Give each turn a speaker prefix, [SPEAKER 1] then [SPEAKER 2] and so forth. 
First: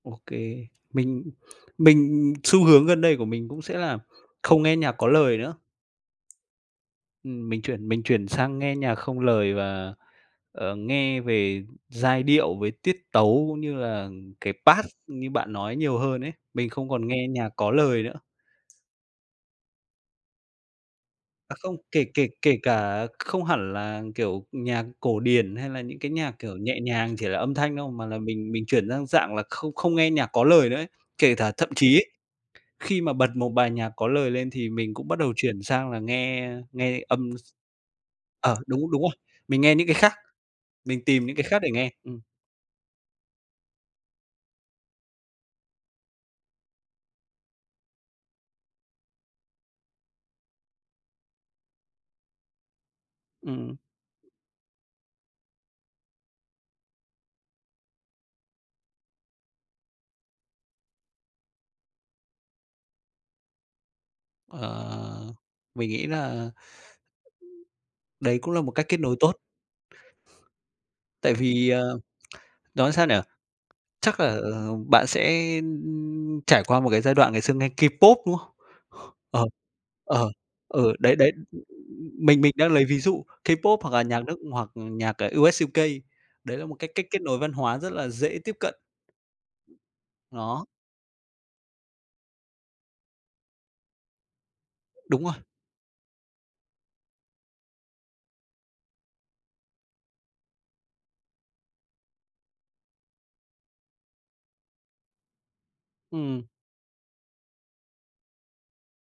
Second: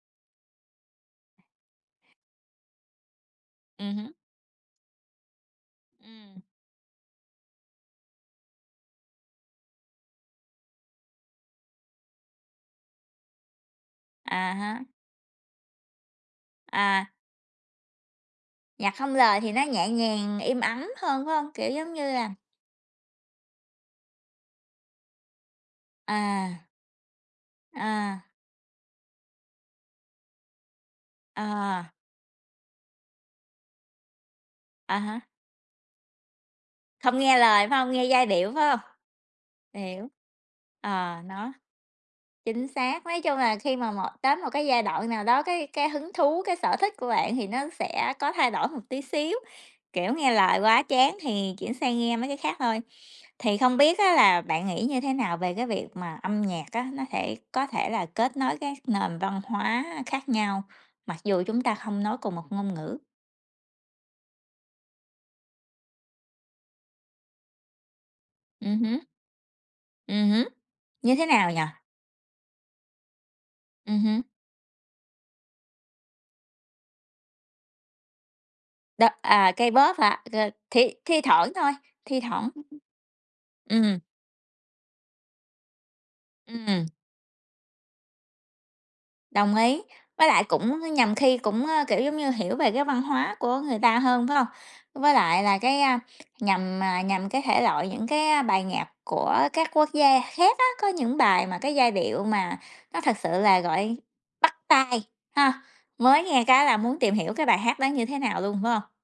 [SPEAKER 1] OK. Mình mình xu hướng gần đây của mình cũng sẽ
[SPEAKER 2] Ừm
[SPEAKER 1] là
[SPEAKER 2] hứm.
[SPEAKER 1] không nghe nhạc có lời nữa.
[SPEAKER 2] Ừm.
[SPEAKER 1] Ừm, mình chuyển mình chuyển sang nghe nhạc không lời và, ờ, nghe về giai điệu, về tiết tấu cũng như là
[SPEAKER 2] À
[SPEAKER 1] cái
[SPEAKER 2] há.
[SPEAKER 1] bass như bạn nói nhiều hơn ấy, mình không còn
[SPEAKER 2] À.
[SPEAKER 1] nghe nhạc có lời nữa.
[SPEAKER 2] Nhạc không lời thì nó nhẹ nhàng, im ắng hơn, phải hông?
[SPEAKER 1] À
[SPEAKER 2] Kiểu
[SPEAKER 1] không,
[SPEAKER 2] giống
[SPEAKER 1] kể
[SPEAKER 2] như
[SPEAKER 1] kể
[SPEAKER 2] là
[SPEAKER 1] kể cả không hẳn là, kiểu, nhạc cổ điển hay là những cái nhạc, kiểu,
[SPEAKER 2] À.
[SPEAKER 1] nhẹ nhàng chỉ là âm thanh không, mà là
[SPEAKER 2] À.
[SPEAKER 1] mình mình chuyển sang dạng là không không nghe nhạc có lời nữa ấy. Kể tả thậm
[SPEAKER 2] À.
[SPEAKER 1] chí ấy, khi mà bật một bài nhạc có lời lên thì mình
[SPEAKER 2] À
[SPEAKER 1] cũng bắt
[SPEAKER 2] há.
[SPEAKER 1] đầu chuyển sang là nghe nghe
[SPEAKER 2] Không nghe
[SPEAKER 1] âm s
[SPEAKER 2] lời, phải hông? Nghe giai điệu,
[SPEAKER 1] ờ,
[SPEAKER 2] phải hông?
[SPEAKER 1] đúng đúng rồi. Mình nghe những cái
[SPEAKER 2] Hiểu,
[SPEAKER 1] khác, mình
[SPEAKER 2] ờ,
[SPEAKER 1] tìm những cái
[SPEAKER 2] nó
[SPEAKER 1] khác để nghe. Ừm.
[SPEAKER 2] chính xác. Nói chung là khi mà một tới một cái giai đoạn nào đó, cái cái hứng thú, cái sở thích của bạn thì nó sẽ có thay đổi một tí xíu, kiểu, nghe lời quá chán thì chuyển sang nghe mấy cái khác thôi. Thì
[SPEAKER 1] Ừm.
[SPEAKER 2] không biết á là bạn nghĩ như thế nào về cái việc mà âm nhạc á, nó thể có thể là kết nối các nền văn hóa khác nhau, mặc dù chúng ta không nói cùng một ngôn ngữ?
[SPEAKER 1] Ờ, mình nghĩ là đấy cũng là một
[SPEAKER 2] Ừm
[SPEAKER 1] cách
[SPEAKER 2] hứm.
[SPEAKER 1] kết nối tốt.
[SPEAKER 2] Ừm hứm, như thế
[SPEAKER 1] Tại
[SPEAKER 2] nào nhỉ?
[SPEAKER 1] vì, ờ, nói sao nhỉ?
[SPEAKER 2] Ừm
[SPEAKER 1] Chắc
[SPEAKER 2] hưm.
[SPEAKER 1] là, ừ, bạn sẽ, ưm, ưm, trải qua một cái giai đoạn ngày xưa nghe K-pop, đúng không?
[SPEAKER 2] Đó,
[SPEAKER 1] Ờ,
[SPEAKER 2] à K-pop hả?
[SPEAKER 1] ờ,
[SPEAKER 2] À, thì
[SPEAKER 1] ừ, đấy,
[SPEAKER 2] thi
[SPEAKER 1] đấy,
[SPEAKER 2] thoảng thôi, thi
[SPEAKER 1] mình
[SPEAKER 2] thoảng.
[SPEAKER 1] mình đang lấy ví dụ K-pop hoặc
[SPEAKER 2] Ừm.
[SPEAKER 1] là nhạc nước hoặc nhạc, ờ, US-UK. Đấy là một
[SPEAKER 2] Ừm.
[SPEAKER 1] cái cách kết nối văn hóa rất là dễ tiếp cận.
[SPEAKER 2] Đồng ý, với lại
[SPEAKER 1] Đó.
[SPEAKER 2] cũng nhằm khi cũng, ơ, kiểu giống như, hiểu về cái văn hóa của người ta hơn, phải hông? Với
[SPEAKER 1] Đúng rồi.
[SPEAKER 2] lại là cái, a, nhằm, à, nhằm cái thể loại, những cái, a, bài nhạc của các quốc gia khác á, có những bài mà cái giai điệu mà nó thực sự là gọi bắt tai, ha? Mới nghe
[SPEAKER 1] Ừm.
[SPEAKER 2] cái là muốn tìm hiểu cái bài hát đó như thế nào luôn, phải hông?